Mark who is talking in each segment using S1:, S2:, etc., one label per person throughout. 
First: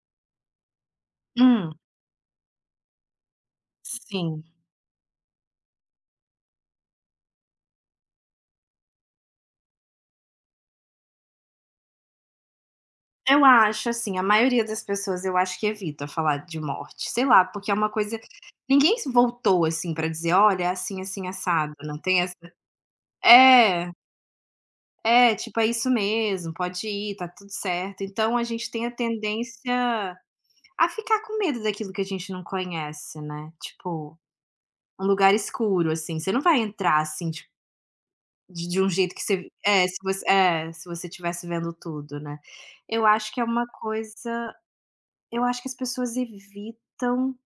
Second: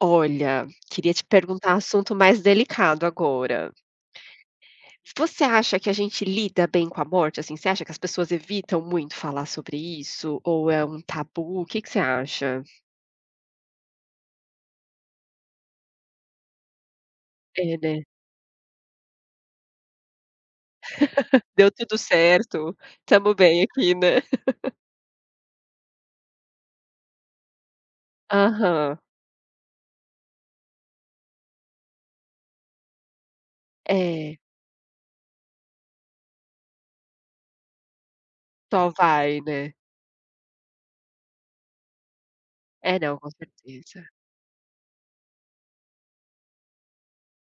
S1: Olha, queria te perguntar
S2: Hum,
S1: um assunto mais delicado agora.
S2: sim.
S1: Você acha que a gente lida bem com a morte, assim? Você acha que as pessoas evitam muito falar sobre isso ou é um tabu? O que que você acha?
S2: Eu acho, assim, a maioria das pessoas, eu acho que evita falar de morte, sei lá, porque é
S1: É,
S2: uma
S1: né?
S2: coisa. Ninguém se voltou, assim, pra dizer: "Olha, é assim, assim,
S1: Deu
S2: assado",
S1: tudo
S2: não tem essa.
S1: certo, tamo bem
S2: É,
S1: aqui, né?
S2: é, tipo: "É isso mesmo, pode ir, tá tudo certo". Então a gente tem a
S1: Aham.
S2: tendência a ficar com medo daquilo que a gente não conhece, né, tipo,
S1: É,
S2: um lugar escuro, assim, você não vai entrar, assim, tipo, de um
S1: só
S2: jeito que
S1: vai,
S2: você
S1: né?
S2: é, se você é, se você estivesse vendo tudo, né.
S1: É,
S2: Eu
S1: não, com
S2: acho que é uma
S1: certeza.
S2: coisa. Eu acho que as pessoas evitam,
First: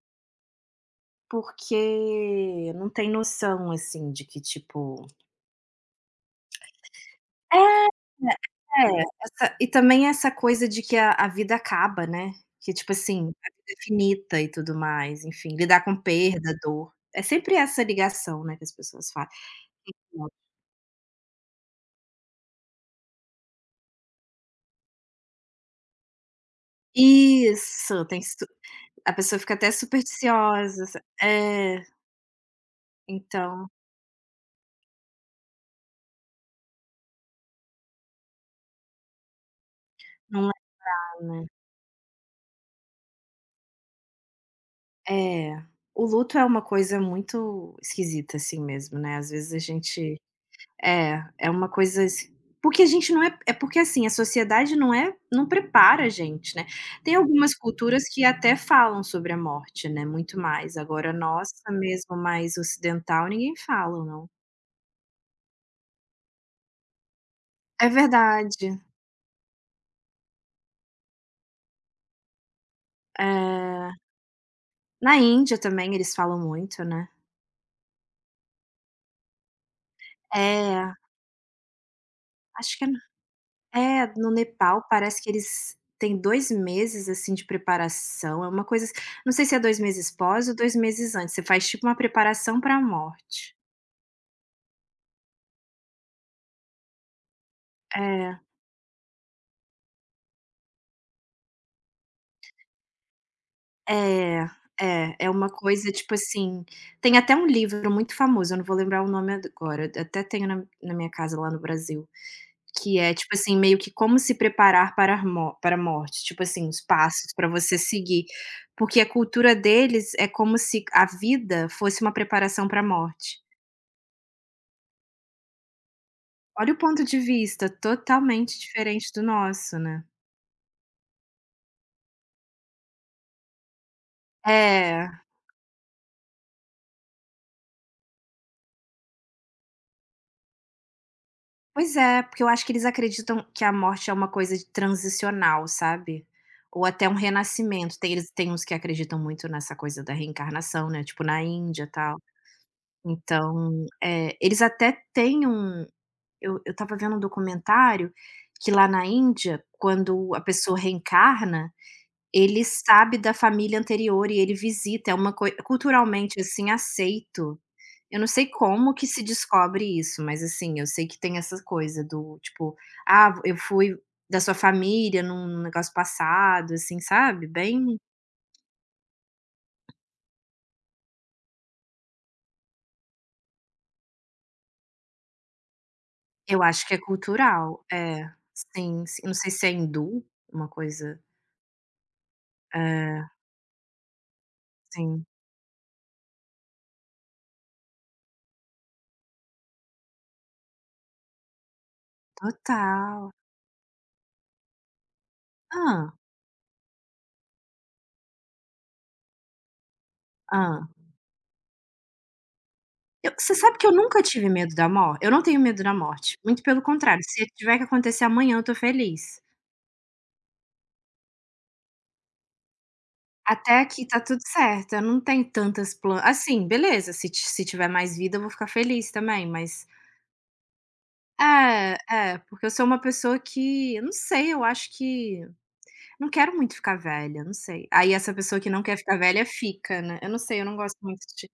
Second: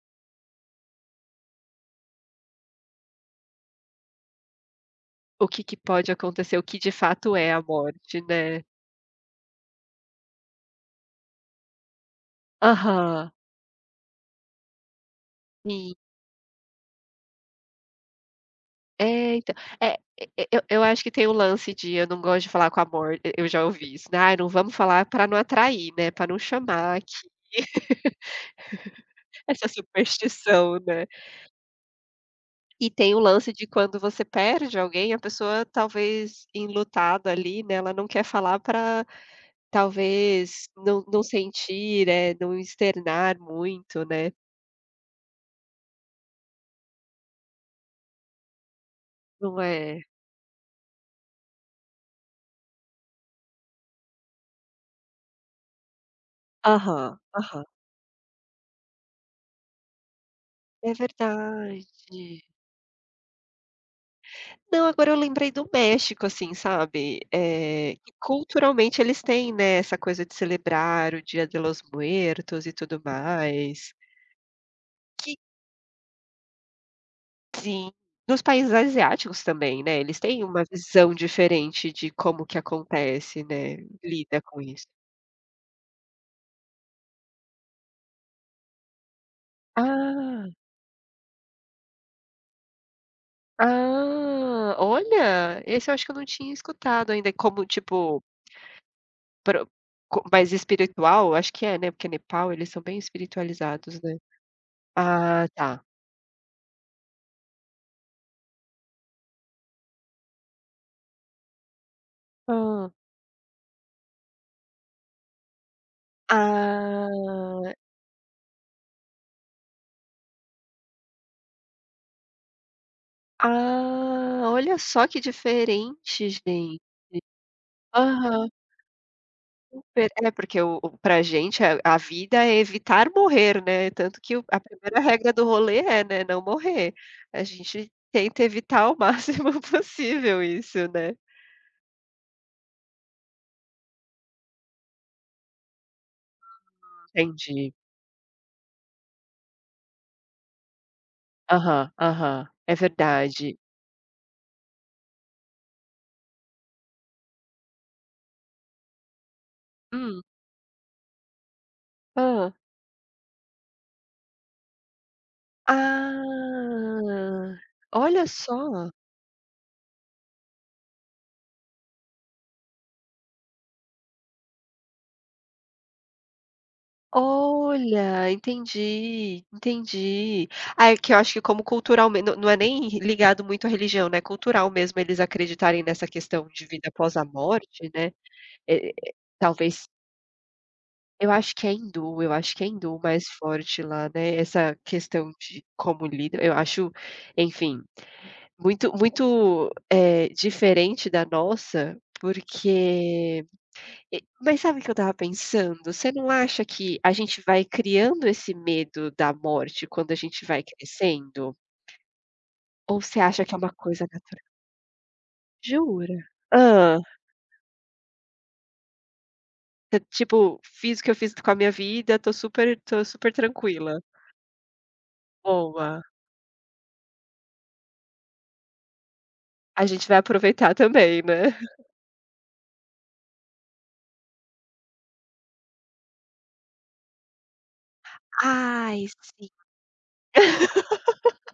S2: porque não tem noção, assim, de que, tipo,
S1: O que que pode acontecer, o que de fato é a
S2: é,
S1: morte, né?
S2: é, essa e também essa coisa de que a vida acaba, né, que, tipo assim,
S1: Aham.
S2: a vida é finita e tudo mais, enfim, lidar com perda, dor, é sempre essa ligação, né, que as pessoas fazem.
S1: É, então, é, e eu acho que tem o lance de eu não gosto de falar com amor, e eu já ouvi isso, né: "Ai, não vamos falar pra não atrair, né, pra não chamar aqui",
S2: Isso, tem su a pessoa fica
S1: essa
S2: até
S1: superstição,
S2: supersticiosa,
S1: né.
S2: é,
S1: E tem o lance de
S2: então,
S1: quando você perde alguém, a pessoa talvez enlutada ali, né, ela não quer falar pra
S2: não é,
S1: talvez não
S2: né.
S1: sentir, não externar muito, né.
S2: É, o luto é uma coisa muito esquisita assim mesmo, né, às vezes a
S1: Não é?
S2: gente é, é uma coisa assim, porque a gente não é, é porque, assim, a sociedade não é, não prepara a gente, né. Tem
S1: Aham,
S2: algumas
S1: aham.
S2: culturas que até falam sobre a morte, né, muito mais,
S1: É
S2: agora a nossa
S1: verdade.
S2: mesmo, mais ocidental, ninguém fala, não.
S1: Não, agora eu lembrei do México, assim, sabe,
S2: É
S1: que
S2: verdade,
S1: culturalmente eles têm, né, essa coisa de celebrar o Dia de los Muertos e tudo
S2: eh,
S1: mais,
S2: na
S1: que
S2: Índia também eles falam muito, né.
S1: sim, nos países asiáticos também, né, eles têm uma
S2: É,
S1: visão diferente de como que
S2: acho que é.
S1: acontece, né,
S2: É, no
S1: lida com
S2: Nepal
S1: isso.
S2: parece que eles têm 2 meses, assim, de preparação, é uma coisa ass, não sei se é 2 meses pós
S1: Ah,
S2: ou 2 meses antes, você faz tipo uma preparação para a morte.
S1: ah, olha, esse eu acho que eu não tinha escutado ainda, como tipo,
S2: É,
S1: pro co mais espiritual, acho que é, né, porque Nepal eles são bem espiritualizados, né.
S2: é, é, é
S1: Ah,
S2: uma
S1: tá.
S2: coisa tipo assim, tem até um livro muito famoso, eu não vou lembrar o nome agora, eu até tenho na minha casa lá no Brasil,
S1: Ah.
S2: que é tipo assim, meio que como se preparar para a morte, tipo assim, os passos para
S1: Ah,
S2: você seguir, porque a cultura deles é como se a vida fosse uma preparação para a morte.
S1: ah, olha só que diferente,
S2: Olha o
S1: gente.
S2: ponto de vista,
S1: Aham,
S2: totalmente diferente do nosso, né.
S1: super. É, porque o pra gente a vida é evitar morrer, né, tanto que o a primeira
S2: É,
S1: regra do rolê é, né, não morrer. A gente tenta evitar ao máximo possível isso, né.
S2: pois é, porque eu acho que eles acreditam que a morte é uma coisa de transicional, sabe, ou até um
S1: Entendi.
S2: renascimento. Tem, eles tem uns que acreditam muito nessa coisa da reencarnação, né, tipo na Índia, e
S1: Aham,
S2: tal.
S1: aham, é verdade.
S2: Então, eles até têm um, eu estava vendo um documentário que lá na Índia,
S1: Hum,
S2: quando a pessoa reencarna,
S1: ah,
S2: ele sabe da família anterior e ele visita, é uma coisa culturalmente, assim, aceito.
S1: ah,
S2: Eu
S1: olha
S2: não sei
S1: só.
S2: como que se descobre isso, mas, assim, eu sei que tem essa coisa do tipo: "Ah, eu fui da sua família num negócio passado", assim, sabe, bem.
S1: Olha, entendi, entendi. Ah, é que eu acho que como culturalmen não é nem ligado muito à religião, né, cultural mesmo eles acreditarem nessa questão
S2: Eu
S1: de
S2: acho
S1: vida
S2: que é
S1: após a
S2: cultural.
S1: morte, né,
S2: É,
S1: eh
S2: sim,
S1: eh,
S2: sim. Não sei se é
S1: talvez
S2: hindu, uma coisa.
S1: eu acho que é hindu, eu acho que é hindu
S2: É,
S1: mais forte lá, né, essa
S2: sim.
S1: questão de como lida eu acho, enfim, muito muito, diferente da nossa,
S2: Total.
S1: porque e mas sabe o que eu estava pensando? Você
S2: Ah,
S1: não acha que a gente vai criando esse medo da morte quando a gente vai
S2: ah.
S1: crescendo? Ou você
S2: Eu,
S1: acha que
S2: você
S1: é uma
S2: sabe que eu
S1: coisa
S2: nunca
S1: natural?
S2: tive medo da mor, eu não tenho medo da
S1: Jura?
S2: morte, muito pelo
S1: Ah,
S2: contrário, se tiver que acontecer amanhã eu tô feliz.
S1: você, tipo, fiz o que eu fiz com a minha vida, tô super
S2: Até
S1: tranquila.
S2: aqui tá tudo certo, eu não tenho tantas
S1: Boa.
S2: plan, assim, beleza, se tiver mais vida eu vou ficar feliz também,
S1: A
S2: mas
S1: gente vai aproveitar também, né.
S2: é, é, porque eu sou uma pessoa que, eu não sei, eu acho que não quero muito ficar velha, não sei. Aí essa pessoa que não quer
S1: Ai,
S2: ficar velha
S1: sim.
S2: fica, né, eu não sei, eu não gosto muito de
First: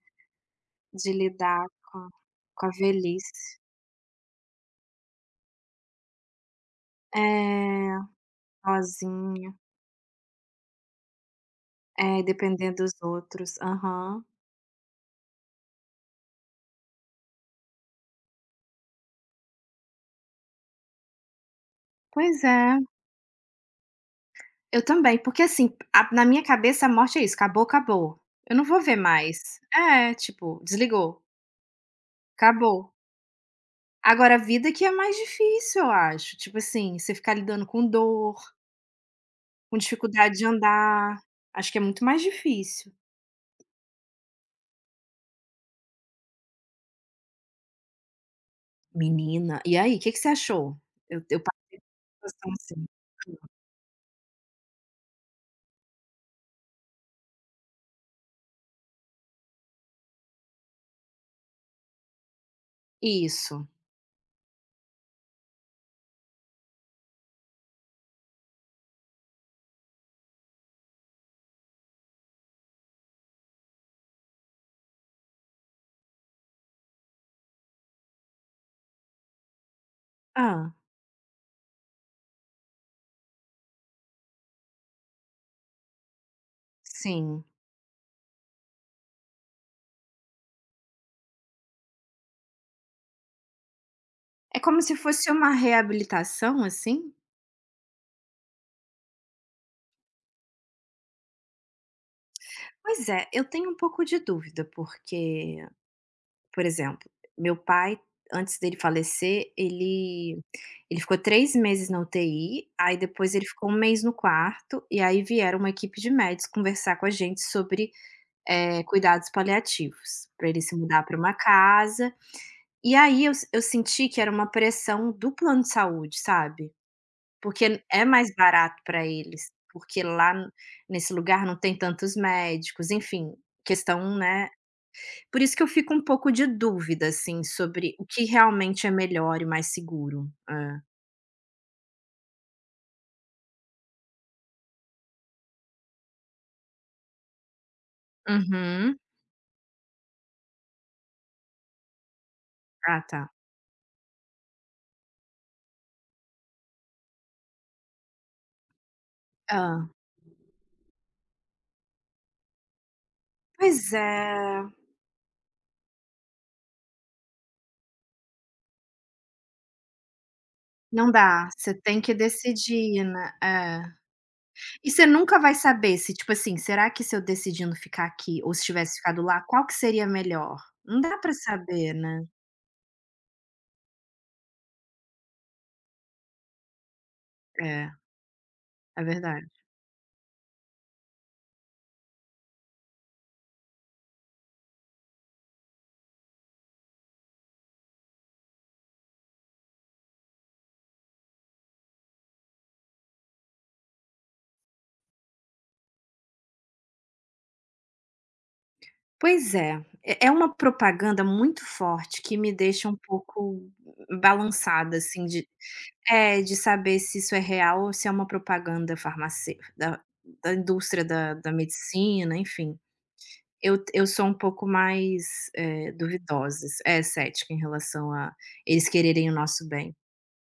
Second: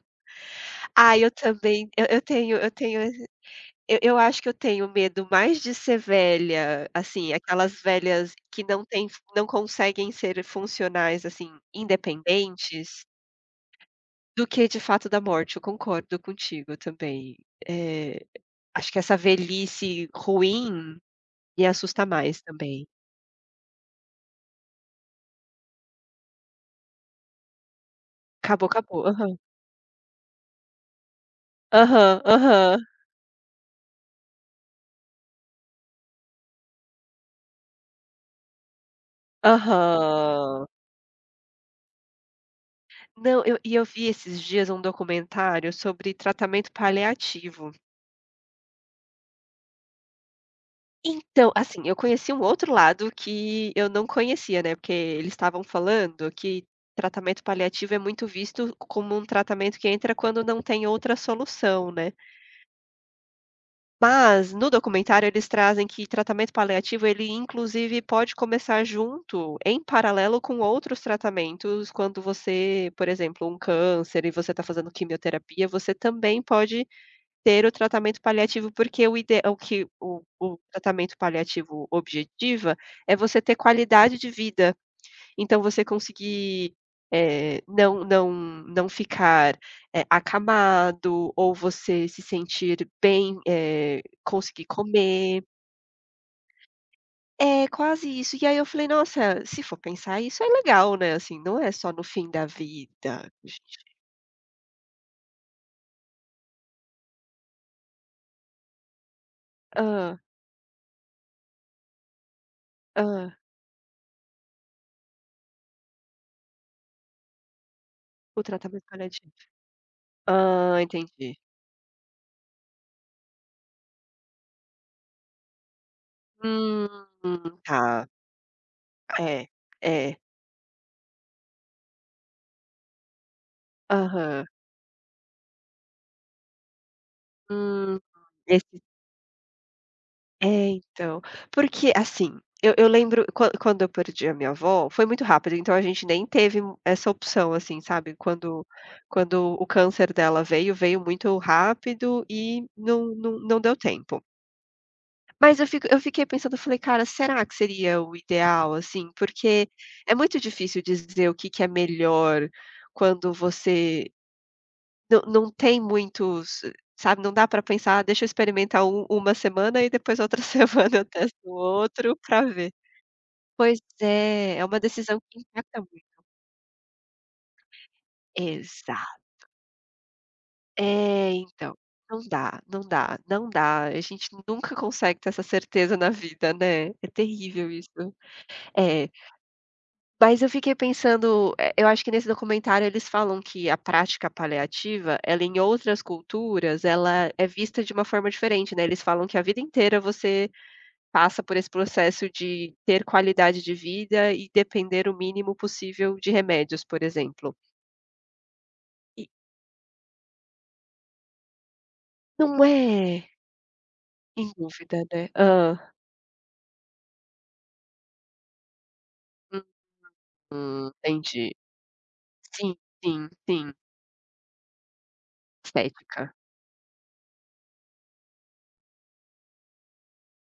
S1: Ah, eu
S2: lidar
S1: também
S2: com
S1: eu
S2: a
S1: eu tenho eu tenho.
S2: velhice.
S1: Eu acho que eu tenho medo mais de ser velha, assim, aquelas
S2: É,
S1: velhas que não têm não
S2: sozinha.
S1: conseguem ser funcionais, assim,
S2: É, dependendo dos
S1: independentes,
S2: outros. Aham.
S1: do que de fato da morte. Eu concordo contigo também. Eh, Acho que essa velhice ruim me assusta mais
S2: Pois é,
S1: também.
S2: eu também, porque, assim, a, na minha cabeça a morte é isso, acabou, acabou. Eu não
S1: Acabou,
S2: vou ver
S1: acabou. Aham.
S2: mais. É, tipo, desligou,
S1: Aham, aham,
S2: acabou. Agora a vida que é mais difícil, eu acho. Tipo assim, você ficar lidando com dor, com dificuldade de
S1: aham.
S2: andar, acho que é muito mais difícil.
S1: Não, eu vi esses dias um documentário sobre tratamento paliativo.
S2: Menina, e aí, o que que você achou? Eu
S1: Então,
S2: passo por
S1: assim, eu conheci um
S2: situação
S1: outro
S2: assim.
S1: lado que eu não conhecia, né, porque eles estavam falando que tratamento paliativo é muito visto como um tratamento que entra quando não tem outra solução, né.
S2: Isso.
S1: Mas no documentário eles trazem que tratamento paliativo, ele inclusive pode começar junto, em paralelo com outros tratamentos, quando você, por exemplo, um câncer e você está fazendo quimioterapia, você também pode ter o tratamento paliativo, porque o ide o que o
S2: Ah,
S1: tratamento paliativo objetiva é você ter qualidade de vida. Então você conseguir,
S2: sim.
S1: não ficar, acamado ou você se sentir bem,
S2: É
S1: conseguir
S2: como se fosse
S1: comer.
S2: uma reabilitação, assim?
S1: É, quase isso. E aí eu falei: "Nossa, se for pensar isso é legal, né, assim, não é só no fim da
S2: Pois
S1: vida".
S2: é, eu tenho um pouco de dúvida, porque, por exemplo, meu pai, antes dele falecer,
S1: Hã,
S2: ele ficou 3 meses na UTI, aí depois
S1: hã,
S2: ele ficou um mês no quarto, e aí vieram uma equipe de médicos conversar com a gente sobre,
S1: o tratamento
S2: cuidados
S1: paliativo.
S2: paliativos, para ele se
S1: Hã,
S2: mudar para uma
S1: entendi.
S2: casa. E aí eu se eu senti que era uma pressão do plano de saúde, sabe,
S1: Hum,
S2: porque é
S1: tá.
S2: mais barato para
S1: É,
S2: eles, porque
S1: é.
S2: nesse lugar não tem tantos médicos, enfim, questão,
S1: Aham.
S2: né, por isso que eu fico um pouco de dúvida, assim, sobre
S1: Hum,
S2: o que
S1: esse
S2: realmente é melhor e mais seguro.
S1: é,
S2: É.
S1: então. Porque, assim, eu lembro quan quando eu perdi a minha avó, foi muito rápido, então a gente nem teve mu- essa opção, assim, sabe, quando
S2: Uhum.
S1: quando o câncer dela veio, veio muito rápido e
S2: Ah,
S1: não
S2: tá.
S1: não não deu tempo. Mas eu fiquei pensando, eu falei: "Cara, será que seria o ideal, assim?" Porque
S2: Hã.
S1: é muito difícil dizer o que que é melhor quando
S2: Pois
S1: você
S2: é,
S1: não não tem muitos sabe, não dá para pensar: "Ah, deixa eu experimentar um uma semana e depois outra semana eu
S2: não
S1: testo
S2: dá,
S1: o
S2: você tem que
S1: outro para ver".
S2: decidir, né.
S1: Pois
S2: É.
S1: é, é uma
S2: E você
S1: decisão
S2: nunca
S1: que
S2: vai
S1: impacta
S2: saber se,
S1: muito.
S2: tipo assim, será que se eu decidindo ficar aqui ou se tivesse
S1: Exato.
S2: ficado lá, qual que seria melhor? Não dá
S1: É,
S2: pra
S1: então,
S2: saber,
S1: não
S2: né.
S1: dá, não dá, não dá. A gente nunca consegue ter essa certeza na vida, né. É terrível isso.
S2: É, é
S1: É,
S2: verdade.
S1: mas eu fiquei pensando, eu acho que nesse documentário eles falam que a prática paliativa, ela em outras culturas, ela é vista de uma forma diferente, né. Eles falam que a vida inteira você passa por esse processo de ter qualidade de vida e depender o mínimo possível de remédios, por exemplo. E
S2: Pois é, é uma propaganda muito forte que me
S1: não
S2: deixa um
S1: é,
S2: pouco
S1: em dúvida,
S2: balançada, assim,
S1: né.
S2: de,
S1: Hã.
S2: é, de saber se isso é real ou se é uma propaganda farmacê, da
S1: Uhum,
S2: indústria da
S1: entendi.
S2: medicina,
S1: Sim,
S2: enfim.
S1: sim, sim,
S2: Eu sou um pouco mais,
S1: estética.
S2: duvidosa, é, cética em relação a eles quererem o nosso bem.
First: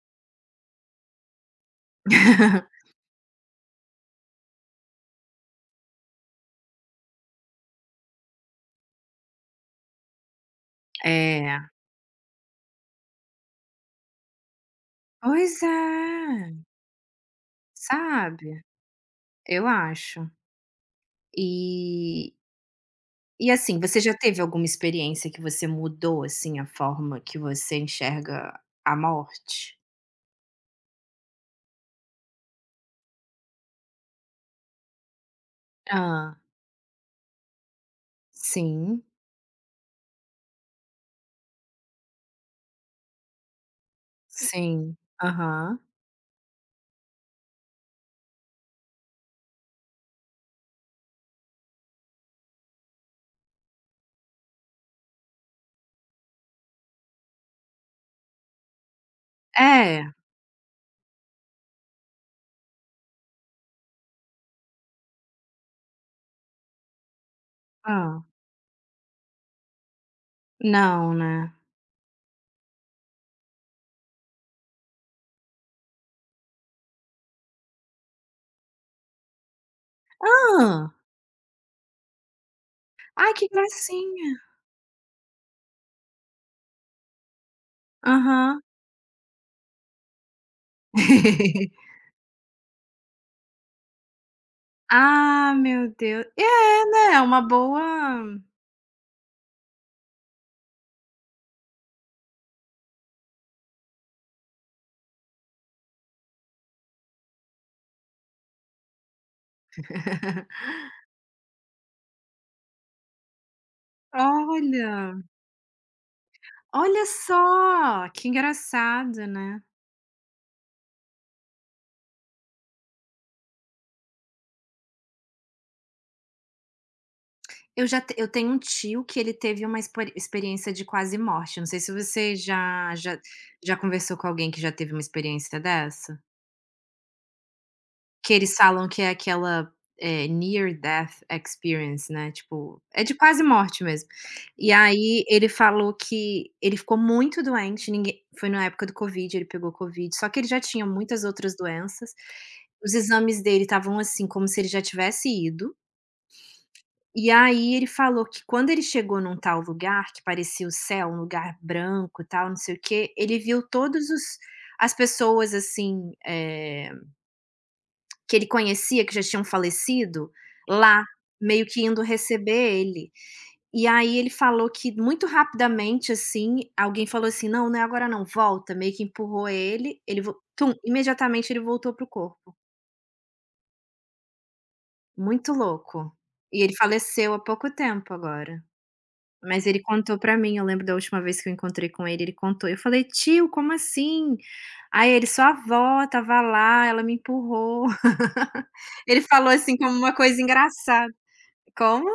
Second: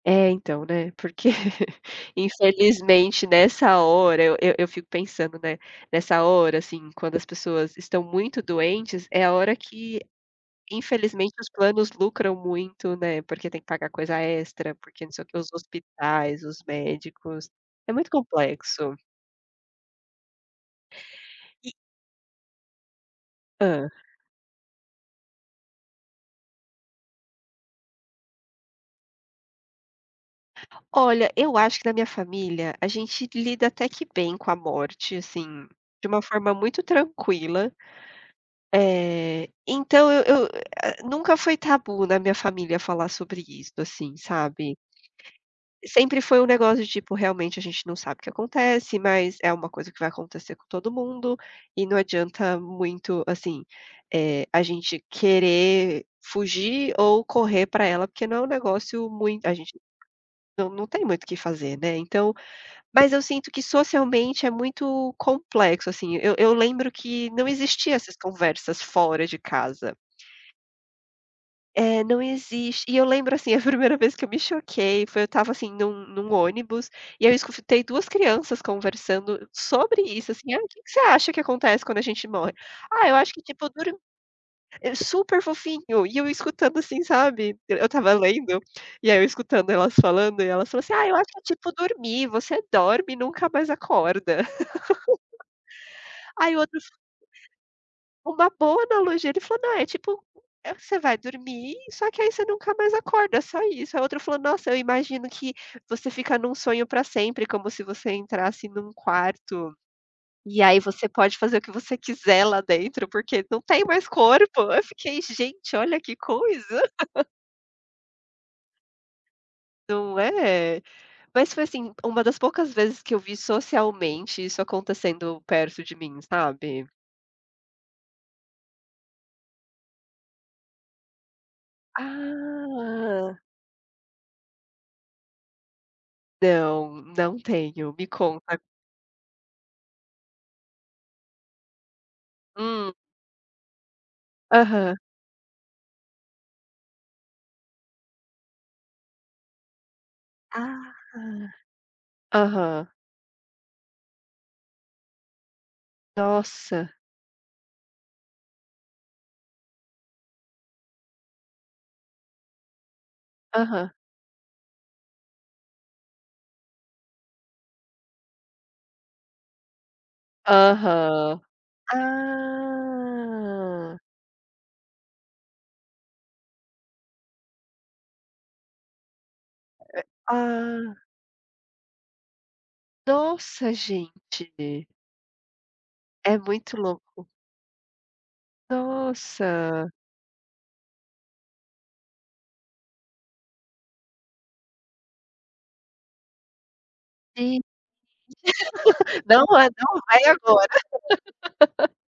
S1: É, então, né, porque infelizmente nessa hora eu fico pensando, né, nessa hora, assim, quando as pessoas estão muito doentes, é a hora que infelizmente os
S2: É.
S1: planos lucram muito, né, porque tem que pagar coisa extra, porque não sei o que os
S2: Pois
S1: hospitais,
S2: é,
S1: os médicos, é muito
S2: sabe,
S1: complexo.
S2: eu acho.
S1: E
S2: E e assim,
S1: hã.
S2: você já teve alguma experiência que você mudou, assim, a forma que você enxerga a morte?
S1: Olha, eu acho que na minha família a gente lida até que bem com a morte, assim, de uma
S2: Ah.
S1: forma muito tranquila,
S2: Sim,
S1: então eu nunca foi tabu na minha família falar sobre isso, assim, sabe.
S2: sim. Aham.
S1: Sempre foi um negócio de tipo, realmente a gente não sabe o que acontece, mas é uma coisa que vai acontecer com todo mundo, e não adianta muito, assim, a gente querer fugir ou correr para ela, porque não é um negócio muito a gente
S2: É.
S1: não tem muito o que fazer, né, então mas eu sinto que socialmente é muito complexo, assim, eu lembro que não existia essas
S2: Hã.
S1: conversas fora de casa.
S2: Não, né.
S1: É, não existe. E eu lembro, assim, a primeira vez que eu me choquei foi eu estava, assim, num ônibus, e eu escutei 2 crianças conversando sobre isso, assim: "Ah, o que que
S2: Hã?
S1: você acha que acontece quando a gente morre?". "Ah, eu acho
S2: Ai,
S1: que,
S2: que
S1: tipo, dura um,
S2: gracinha.
S1: é super fofinho". E eu escutando, assim, sabe, eu estava lendo,
S2: Aham.
S1: e aí eu escutando elas falando, e elas falaram assim: "Ah, eu acho que é tipo dormir, você dorme e nunca mais acorda".
S2: Ah, meu Deus.
S1: Aí o outro
S2: É, né, é uma boa.
S1: uma boa analogia, ele falou: "Não, é tipo, você vai dormir, só que aí você nunca mais acorda, é só isso". A outra falou: "Nossa, eu imagino que você fica num sonho pra sempre, como se você entrasse num quarto, e aí você pode fazer o que você quiser lá dentro, porque não tem mais corpo". Eu fiquei:
S2: Olha,
S1: "Gente, olha que coisa".
S2: olha só, que engraçado, né.
S1: Não é? Mas foi, assim, uma das poucas vezes que eu vi socialmente isso acontecendo perto de mim, sabe?
S2: Eu já te Eu tenho um tio que ele teve uma expo experiência de quase morte, não sei se você já já
S1: Ah.
S2: já conversou com alguém que já teve uma experiência dessa?
S1: Não, não tenho. Me
S2: Que eles
S1: conta.
S2: falam que é aquela, near death experience, né, tipo,
S1: Hum.
S2: é de quase morte mesmo. E
S1: Aham.
S2: aí ele falou que ele ficou muito doente, ninguém foi na época do Covid, ele pegou Covid, só que ele já
S1: Ah.
S2: tinha muitas outras doenças.
S1: Aham.
S2: Os exames dele estavam, assim, como se ele já tivesse ido.
S1: Nossa.
S2: E aí ele falou que quando ele chegou num tal lugar, que parecia o céu, um lugar branco, tal, não sei o quê, ele viu
S1: Aham.
S2: todos os as pessoas, assim, que ele conhecia, que já tinham falecido, lá,
S1: Aham.
S2: meio que indo receber ele. E
S1: Ah.
S2: aí ele falou que muito rapidamente, assim, alguém falou assim: "Não, não é agora não, volta", meio que empurrou ele, ele vo tum,
S1: Ah.
S2: imediatamente ele voltou pro corpo.
S1: Nossa, gente,
S2: Muito louco.
S1: é
S2: E ele
S1: muito louco.
S2: faleceu há pouco tempo agora. Mas ele
S1: Nossa.
S2: contou pra mim, eu lembro da última vez que eu encontrei com ele, ele contou, eu falei: "Tio, como assim?". Aí ele: "Sua avó estava lá, ela me
S1: Gente,
S2: empurrou". Ele
S1: não
S2: falou
S1: é
S2: assim como
S1: não
S2: uma
S1: vai
S2: coisa
S1: agora,
S2: engraçada. Como?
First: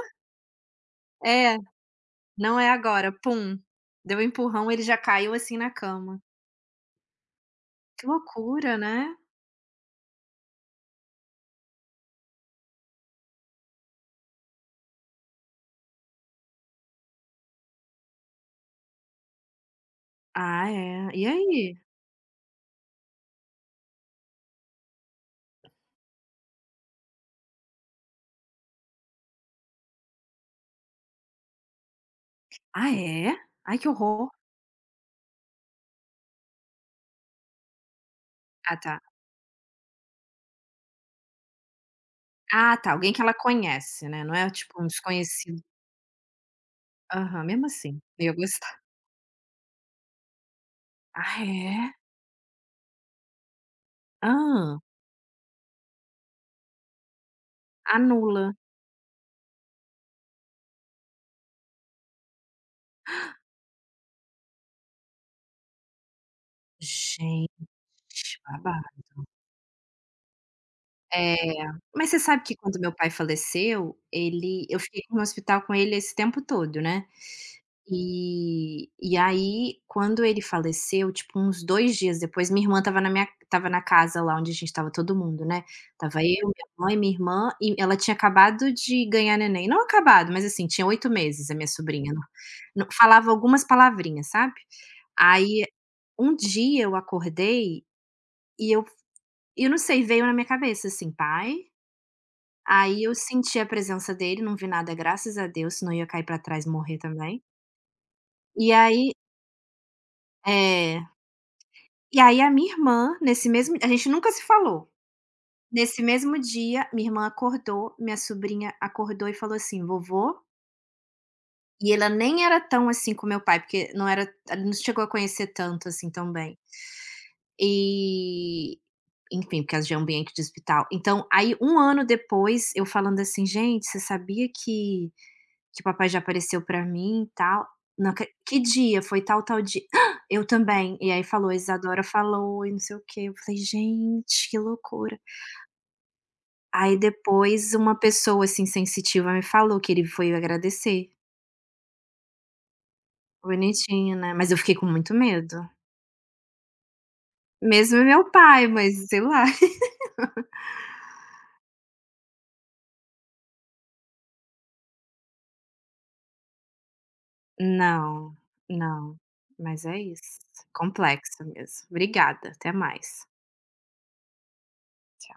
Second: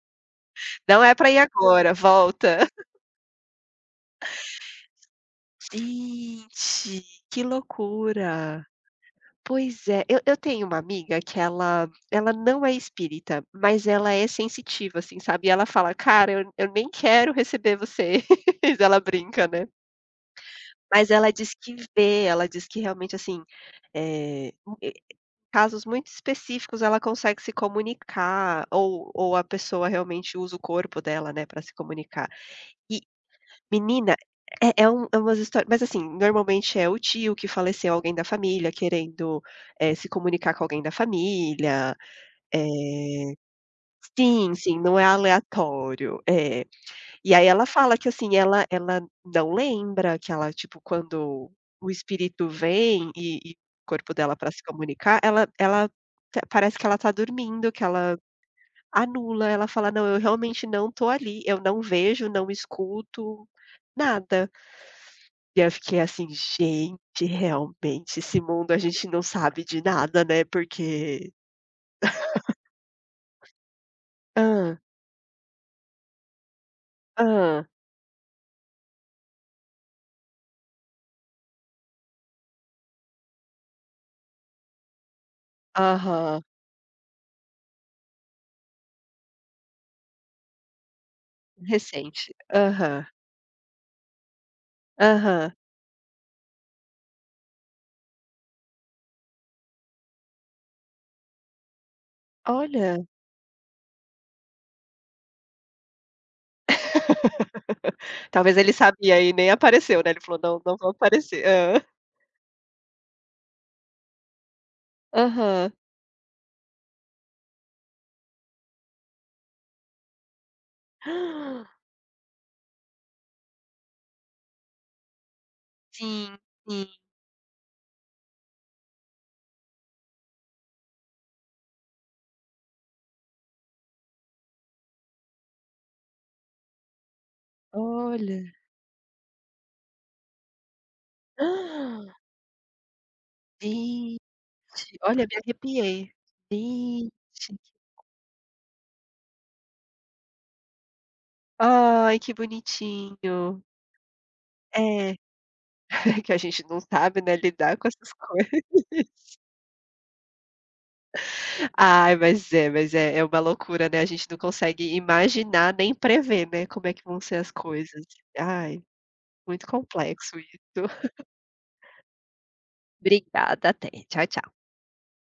S1: não é pra ir
S2: É,
S1: agora,
S2: não
S1: volta.
S2: é agora, pum, deu um empurrão, ele já caiu assim na cama.
S1: Gente, que
S2: Que
S1: loucura.
S2: loucura, né?
S1: Pois é, eu tenho uma amiga que ela não é espírita, mas ela é sensitiva, assim, sabe, e ela fala: "Cara, eu nem quero receber vocês", ela brinca, né.
S2: Ah, é.
S1: Mas
S2: E
S1: ela diz que
S2: aí?
S1: vê, ela diz que realmente, assim, eh, e casos muito específicos ela consegue se comunicar, ou a pessoa realmente usa o corpo dela, né, para se comunicar.
S2: Ah, é? Ai, que
S1: Menina,
S2: horror.
S1: é é um é umas histórias mas assim, normalmente é o tio que faleceu, alguém da família
S2: Ah, tá.
S1: querendo, se comunicar com alguém da família,
S2: Ah, tá, alguém que
S1: eh
S2: ela conhece, né, não é
S1: sim, sim,
S2: tipo um
S1: não é
S2: desconhecido.
S1: aleatório, é. E
S2: Aham,
S1: aí ela
S2: mesmo
S1: fala
S2: assim,
S1: que,
S2: eu ia
S1: assim, ela
S2: gostar.
S1: ela não lembra, que ela, tipo,
S2: Ah,
S1: quando o
S2: é?
S1: espírito vem e o corpo dela para se
S2: Ah.
S1: comunicar, ela t parece que ela tá dormindo, que ela
S2: Anula.
S1: anula, ela fala: "Não, eu realmente não tô ali, eu não vejo, não escuto, nada. E eu fiquei assim: "Gente,
S2: Gente,
S1: realmente esse mundo a
S2: babado.
S1: gente não sabe de nada, né, porque"
S2: É, mas você sabe que, quando meu pai faleceu, ele
S1: Hã,
S2: eu fiquei no hospital com ele esse tempo todo, né.
S1: hã,
S2: E aí, quando ele faleceu, tipo, uns 2 dias depois, minha irmã estava na minha estava na casa lá onde a gente estava todo mundo, né, tava
S1: aham,
S2: eu, minha mãe, minha irmã, e ela tinha acabado de ganhar neném, não acabado, mas, assim, tinha 8 meses a minha sobrinha,
S1: recente.
S2: não
S1: Aham,
S2: falava algumas palavrinhas, sabe.
S1: aham.
S2: Aí, um dia eu acordei e eu não sei, veio na minha cabeça assim: "Pai", aí
S1: Olha.
S2: eu senti a presença dele, não vi nada, graças a Deus, senão eu ia cair pra trás e morrer também.
S1: Talvez ele
S2: E aí
S1: sabia e nem apareceu, né, ele falou: "Não, não vou
S2: é.
S1: aparecer". Hã.
S2: E aí a minha irmã, nesse mesmo a gente nunca se falou.
S1: Aham.
S2: Nesse mesmo dia, minha irmã acordou, minha sobrinha acordou e falou assim: "Vovô",
S1: Ah,
S2: e ela nem era tão assim com meu pai, porque não era, ela não chegou a conhecer tanto assim tão
S1: sim,
S2: bem.
S1: sim.
S2: E, enfim, por causa de ambiente de hospital. Então, aí um ano depois, eu falando assim: "Gente, você sabia que", que o papai já apareceu pra mim e tal. Não acre,
S1: Olha.
S2: "Que dia? Foi tal, tal dia". "Eu também". E aí falou: Isadora
S1: Ah,
S2: falou e não sei o quê". Eu falei:
S1: gente,
S2: "Gente, que loucura".
S1: olha, me arrepiei.
S2: Aí
S1: Gente,
S2: depois uma pessoa, assim, sensitiva me falou que ele foi agradecer.
S1: ai, que bonitinho.
S2: Bonitinho, né, mas eu fiquei com muito
S1: É.
S2: medo.
S1: Que a gente não sabe, né, lidar com
S2: Mesmo
S1: essas
S2: meu
S1: coisas.
S2: pai, mas sei lá.
S1: Ai, mas é é uma loucura, né, a gente não consegue imaginar nem prever, né, como é que vão ser as coisas.
S2: Não,
S1: Ai,
S2: não.
S1: muito
S2: Mas é
S1: complexo
S2: isso.
S1: isso.
S2: Complexo mesmo. Obrigada, até mais.
S1: Obrigada, até. Tchau, tchau.
S2: Tchau.